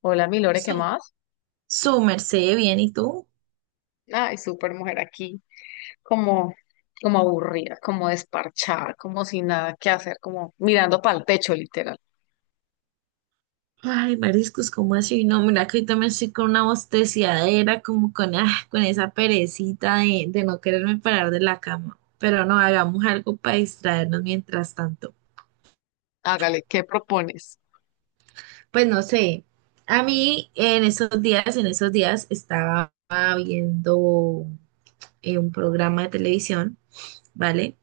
Hola, mi Lore, ¿qué Su, más? su merced, bien, ¿y tú? Ay, súper mujer aquí, como, como aburrida, como desparchada, como sin nada que hacer, como mirando para el techo, literal. Ay, mariscos, ¿cómo así? No, mira que ahorita me estoy con una bosteciadera, con esa perecita de no quererme parar de la cama. Pero no, hagamos algo para distraernos mientras tanto. Hágale, ¿qué propones? Pues no sé, a mí en esos días estaba viendo un programa de televisión, ¿vale?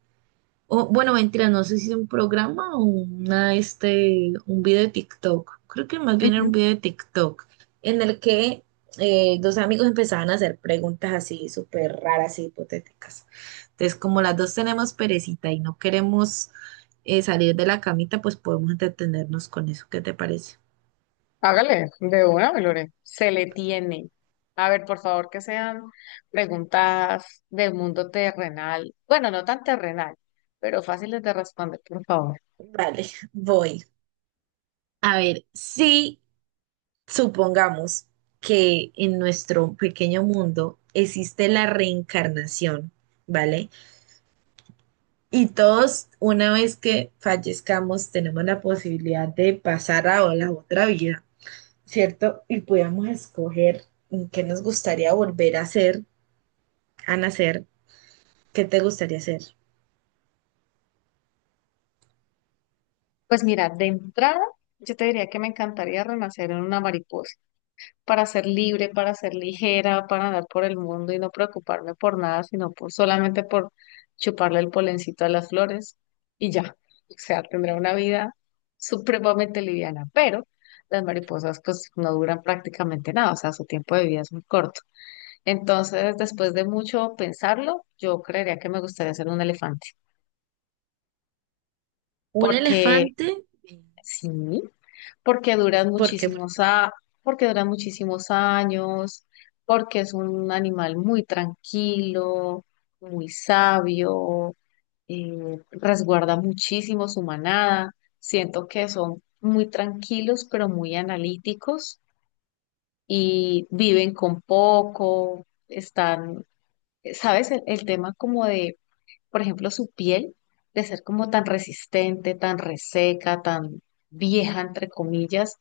O, bueno, mentira, no sé si es un programa o un video de TikTok. Creo que más bien era un Ujú. video de TikTok en el que dos amigos empezaban a hacer preguntas así súper raras y hipotéticas. Entonces, como las dos tenemos perecita y no queremos salir de la camita, pues podemos entretenernos con eso. ¿Qué te parece? Hágale, de una, mi Lore. Se le tiene. A ver, por favor, que sean preguntas del mundo terrenal. Bueno, no tan terrenal, pero fáciles de responder, por favor. Vale, voy. A ver, si supongamos que en nuestro pequeño mundo existe la reencarnación, ¿vale? Y todos, una vez que fallezcamos, tenemos la posibilidad de pasar a la otra vida, ¿cierto? Y podamos escoger en qué nos gustaría volver a ser, a nacer, qué te gustaría ser. Pues mira, de entrada, yo te diría que me encantaría renacer en una mariposa, para ser libre, para ser ligera, para andar por el mundo y no preocuparme por nada, sino por, solamente por chuparle el polencito a las flores y ya. O sea, tendrá una vida supremamente liviana, pero las mariposas pues no duran prácticamente nada, o sea, su tiempo de vida es muy corto. Entonces, después de mucho pensarlo, yo creería que me gustaría ser un elefante, ¿Un porque elefante? sí. porque duran ¿Por qué? ¿Por muchísimos qué? a, porque duran muchísimos años, porque es un animal muy tranquilo, muy sabio, resguarda muchísimo su manada. Siento que son muy tranquilos, pero muy analíticos y viven con poco, están, ¿sabes? El tema como de, por ejemplo, su piel, de ser como tan resistente, tan reseca, tan vieja, entre comillas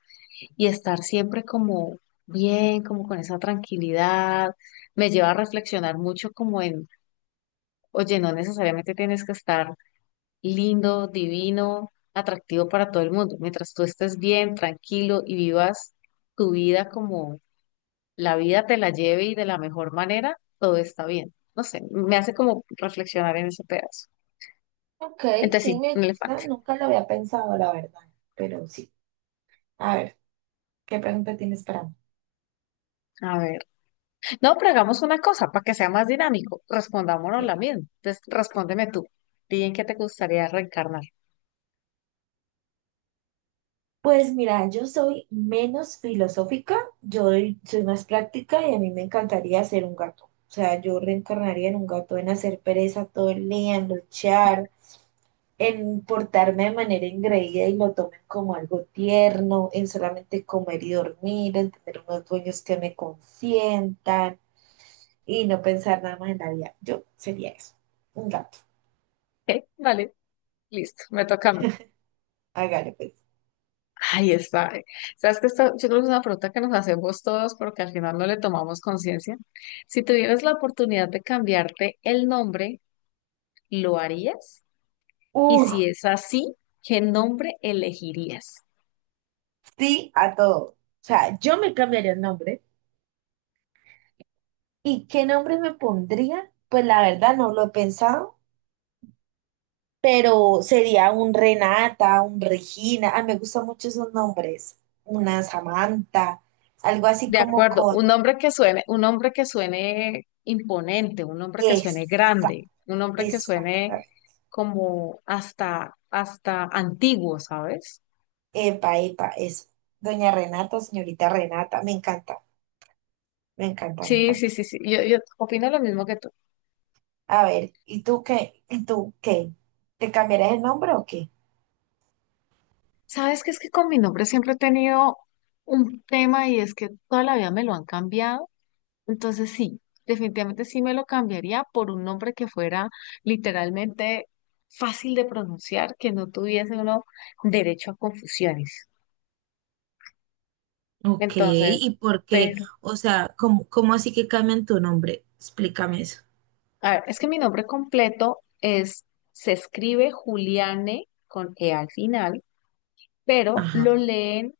y estar siempre como bien, como con esa tranquilidad, me lleva a reflexionar mucho como en, oye, no necesariamente tienes que estar lindo, divino, atractivo para todo el mundo. Mientras tú estés bien, tranquilo y vivas tu vida como la vida te la lleve y de la mejor manera, todo está bien. No sé, me hace como reflexionar en ese pedazo. Ok, Entonces sí, sí, me un gusta. elefante. Nunca lo había pensado, la verdad. Pero sí. A ver, ¿qué pregunta tienes para A ver. No, pero hagamos una cosa para que sea más dinámico. Respondámonos mí? la misma. Entonces, respóndeme tú. Di en qué te gustaría reencarnar. Pues mira, yo soy menos filosófica, yo soy más práctica y a mí me encantaría ser un gato. O sea, yo reencarnaría en un gato, en hacer pereza todo el día, en luchar, en portarme de manera ingreída y lo tomen como algo tierno, en solamente comer y dormir, en tener unos dueños que me consientan y no pensar nada más en la vida. Yo sería eso, un gato. ¿Ok? Vale, listo. Me toca a mí. Hágale pues. Ahí está. Sabes que esta, yo creo que es una pregunta que nos hacemos todos porque al final no le tomamos conciencia. Si tuvieras la oportunidad de cambiarte el nombre, ¿lo harías? Y Uf, si es así, ¿qué nombre elegirías? sí a todo. O sea, yo me cambiaría el nombre. ¿Y qué nombre me pondría? Pues la verdad no lo he pensado, pero sería un Renata, un Regina. Ah, me gustan mucho esos nombres. Una Samantha, algo así De como acuerdo, con... un hombre que suene, un hombre que suene imponente, un hombre que suene Esa, grande, un hombre que suene exactamente. como hasta antiguo, ¿sabes? Epa, epa, eso. Doña Renata, señorita Renata, me encanta, me encanta, me Sí, sí, encanta. sí, sí. Yo opino lo mismo que tú. A ver, ¿y tú qué? ¿Y tú qué? ¿Te cambiarás el nombre o qué? Sabes que es que con mi nombre siempre he tenido un tema y es que toda la vida me lo han cambiado. Entonces sí, definitivamente sí me lo cambiaría por un nombre que fuera literalmente fácil de pronunciar, que no tuviese uno derecho a confusiones. Ok, Entonces, ¿y por qué? pero, O sea, ¿cómo, cómo así que cambian tu nombre? Explícame eso. a ver, es que mi nombre completo es, se escribe Juliane con E al final, pero lo Ajá. leen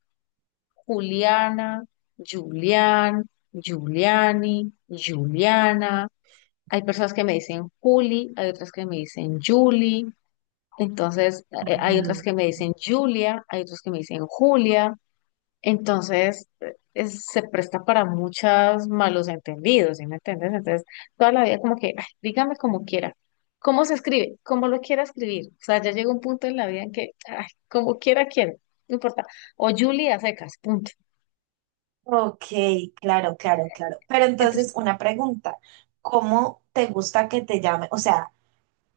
Juliana, Julián, Juliani, Juliana. Hay personas que me dicen Juli, hay otras que me dicen Juli, entonces hay Ah, otras que ok. me dicen Julia, hay otras que me dicen Julia. Entonces, se presta para muchos malos entendidos, ¿sí me entiendes? Entonces, toda la vida como que, "Ay, dígame como quiera, cómo se escribe, cómo lo quiera escribir. O sea, ya llega un punto en la vida en que, ay, como quiera, quiero, no importa. O Julia secas, punto. Ok, claro, claro, claro. Pero entonces, Entonces, una pregunta, ¿cómo te gusta que te llame? O sea,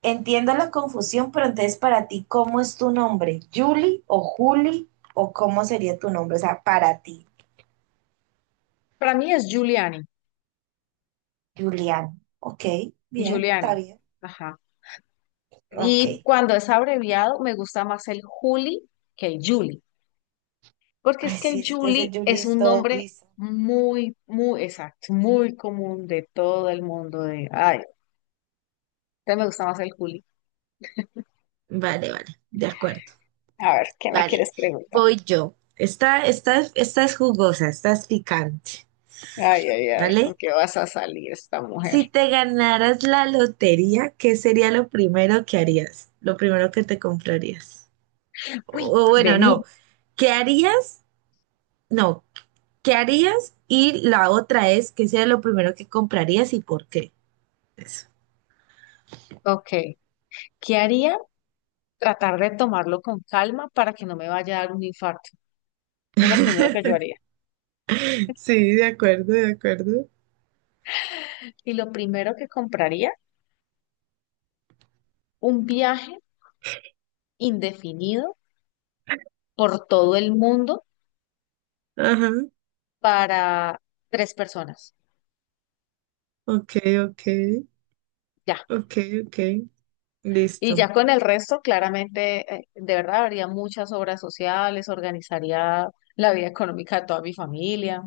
entiendo la confusión, pero entonces para ti, ¿cómo es tu nombre? ¿Julie o Juli? ¿O cómo sería tu nombre? O sea, para ti, para mí es Giuliani, Julián. Ok, bien, está Giuliani, bien. ajá. Ok. Y cuando es abreviado, me gusta más el Juli que el Juli. Porque es Ay, que el sí, este es Julie Julie es es un todo nombre guiso. muy, muy exacto, muy común de todo el mundo. De, ay, te me gusta más el Juli. Vale, vale, de acuerdo. Vale, voy yo. Esta es jugosa, esta es picante, Ay, ay, ay, ¿con ¿vale? qué vas a salir esta mujer? Si te ganaras la lotería, ¿qué sería lo primero que harías? Lo primero que te comprarías. Uy, O bueno, vení. no. ¿Qué harías? No. ¿Qué harías? Y la otra es, ¿qué sería lo primero que comprarías y por qué? Eso. Ok. ¿Qué haría? Tratar de tomarlo con calma para que no me vaya a dar un infarto. Es lo primero que yo haría. Sí, de acuerdo, de acuerdo. Y lo primero que compraría, un viaje indefinido por todo el mundo Ajá. para tres personas. Ok, ok, Ya. ok, ok. Y Listo. ya con el resto, claramente, de verdad, haría muchas obras sociales, organizaría la vida económica de toda mi familia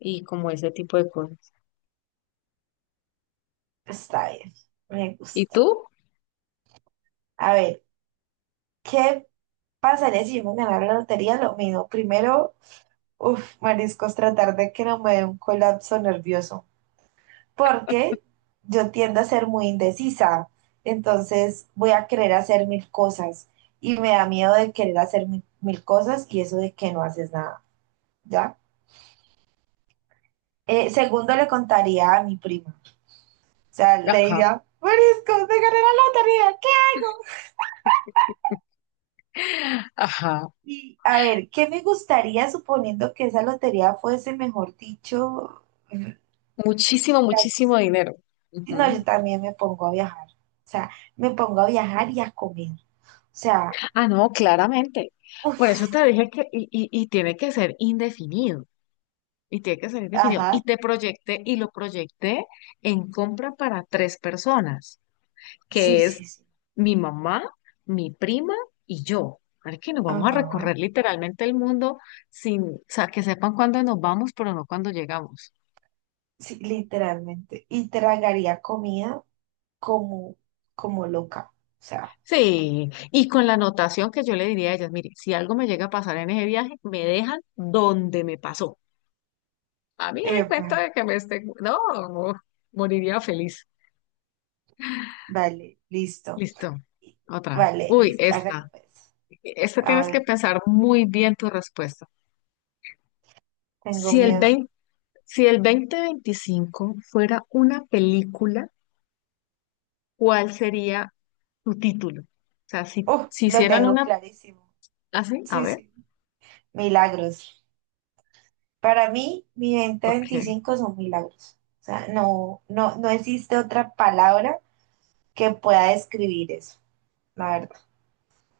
y como ese tipo de cosas. Está bien, me ¿Y gusta. tú? A ver, ¿qué pasaría si yo me ganara la lotería? Lo mismo, primero uf, mariscos, tratar de que no me dé un colapso nervioso, porque yo tiendo a ser muy indecisa, entonces voy a querer hacer mil cosas y me da miedo de querer hacer mil cosas y eso de que no haces nada, ¿ya? Segundo, le contaría a mi prima, o sea, le Ajá, diría, mariscos, me gané la lotería, ¿qué hago? ajá. Y a ver, ¿qué me gustaría suponiendo que esa lotería fuese, mejor dicho, Muchísimo, muchísimo dinero. no, Ujú. yo también me pongo a viajar. O sea, me pongo a viajar y a comer. O sea, Ah, no, claramente. Por eso te uff, dije que, y tiene que ser indefinido, y tiene que ser indefinido. Y ajá, te proyecté, y lo proyecté en compra para tres personas, sí, que sí, es sí, mi mamá, mi prima y yo. Ahora que nos vamos a ajá, recorrer literalmente el mundo sin, o sea, que sepan cuándo nos vamos, pero no cuándo llegamos. sí, literalmente. Y tragaría comida como, como loca. O sea, Sí, y con la anotación que yo le diría a ellas, mire, si algo me llega a pasar en ese viaje, me dejan donde me pasó. A mí el cuento bueno, de que me esté, no, moriría feliz. vale, listo. Listo, otra. Vale, Uy, listo, hágale esta. pues. Esta A tienes que ver, pensar muy bien tu respuesta. tengo Si el miedo. Si el 2025 fuera una película, ¿cuál sería su título? O sea, si, Uf, si lo hicieran tengo una clarísimo. así, a Sí, ver, sí. Milagros. Para mí, mi venta ok. 25 son milagros. O sea, no, no, no existe otra palabra que pueda describir eso, la verdad.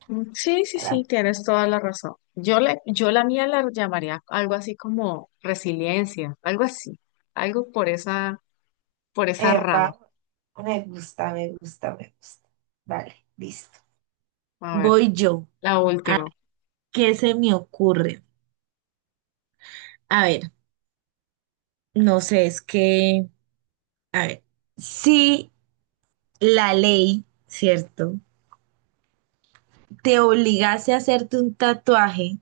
Mm, sí, sí, sí, Era- tienes toda la razón. Yo la mía la llamaría algo así como resiliencia, algo así, algo por esa rama. Epa, me gusta, me gusta, me gusta. Vale, listo. A ver, Voy yo. la ¿A última. qué se me ocurre? A ver, no sé, es que, a ver, si la ley, ¿cierto? Te obligase a hacerte un tatuaje,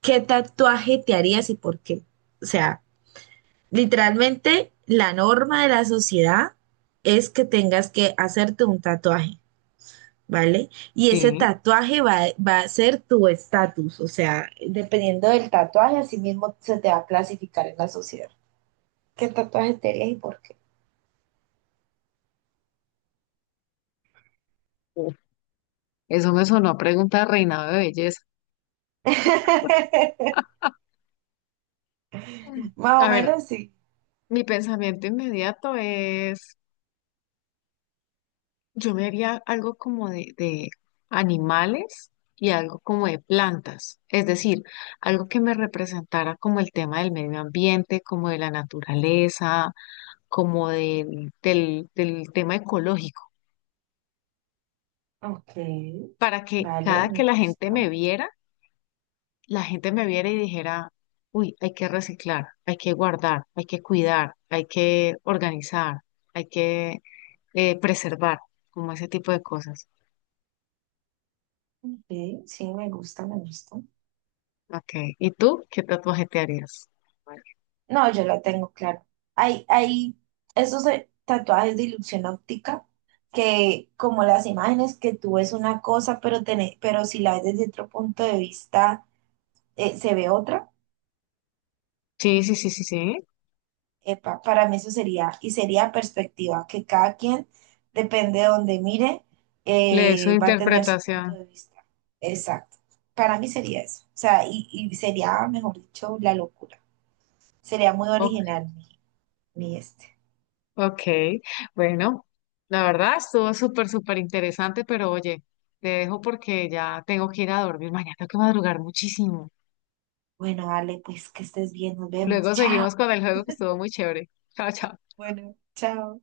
¿qué tatuaje te harías y por qué? O sea, literalmente, la norma de la sociedad es que tengas que hacerte un tatuaje, ¿vale? Y ese Sí, tatuaje va a ser tu estatus, o sea, dependiendo del tatuaje, así mismo se te va a clasificar en la sociedad. ¿Qué tatuaje te harías y por qué? uf, eso me sonó a pregunta de reinado de belleza. Más o A ver, menos sí. mi pensamiento inmediato es, yo me haría algo como de animales y algo como de plantas, es decir, algo que me representara como el tema del medio ambiente, como de la naturaleza, como del tema ecológico, Ok, para que vale, cada me que la gente gusta. me viera, la gente me viera y dijera, uy, hay que reciclar, hay que guardar, hay que cuidar, hay que organizar, hay que preservar, como ese tipo de cosas. Ok, sí, me gusta, me gusta. Ok, ¿y tú qué tatuaje te harías? No, yo la tengo, claro. Hay esos tatuajes de ilusión óptica que como las imágenes que tú ves una cosa, pero, pero si la ves desde otro punto de vista se ve otra. Sí, sí, sí, sí, sí. Epa, para mí eso sería, y sería perspectiva, que cada quien, depende de donde mire, Le doy su va a tener su punto interpretación. de vista. Exacto. Para mí sería eso. O sea, y sería, mejor dicho, la locura. Sería muy O- original mi, mi este. ok, bueno, la verdad estuvo súper, súper interesante, pero oye, te dejo porque ya tengo que ir a dormir. Mañana tengo que madrugar muchísimo. Bueno, Ale, pues que estés bien, nos vemos. Luego seguimos Chao. con el juego que estuvo muy chévere. Chao, chao. Bueno, chao.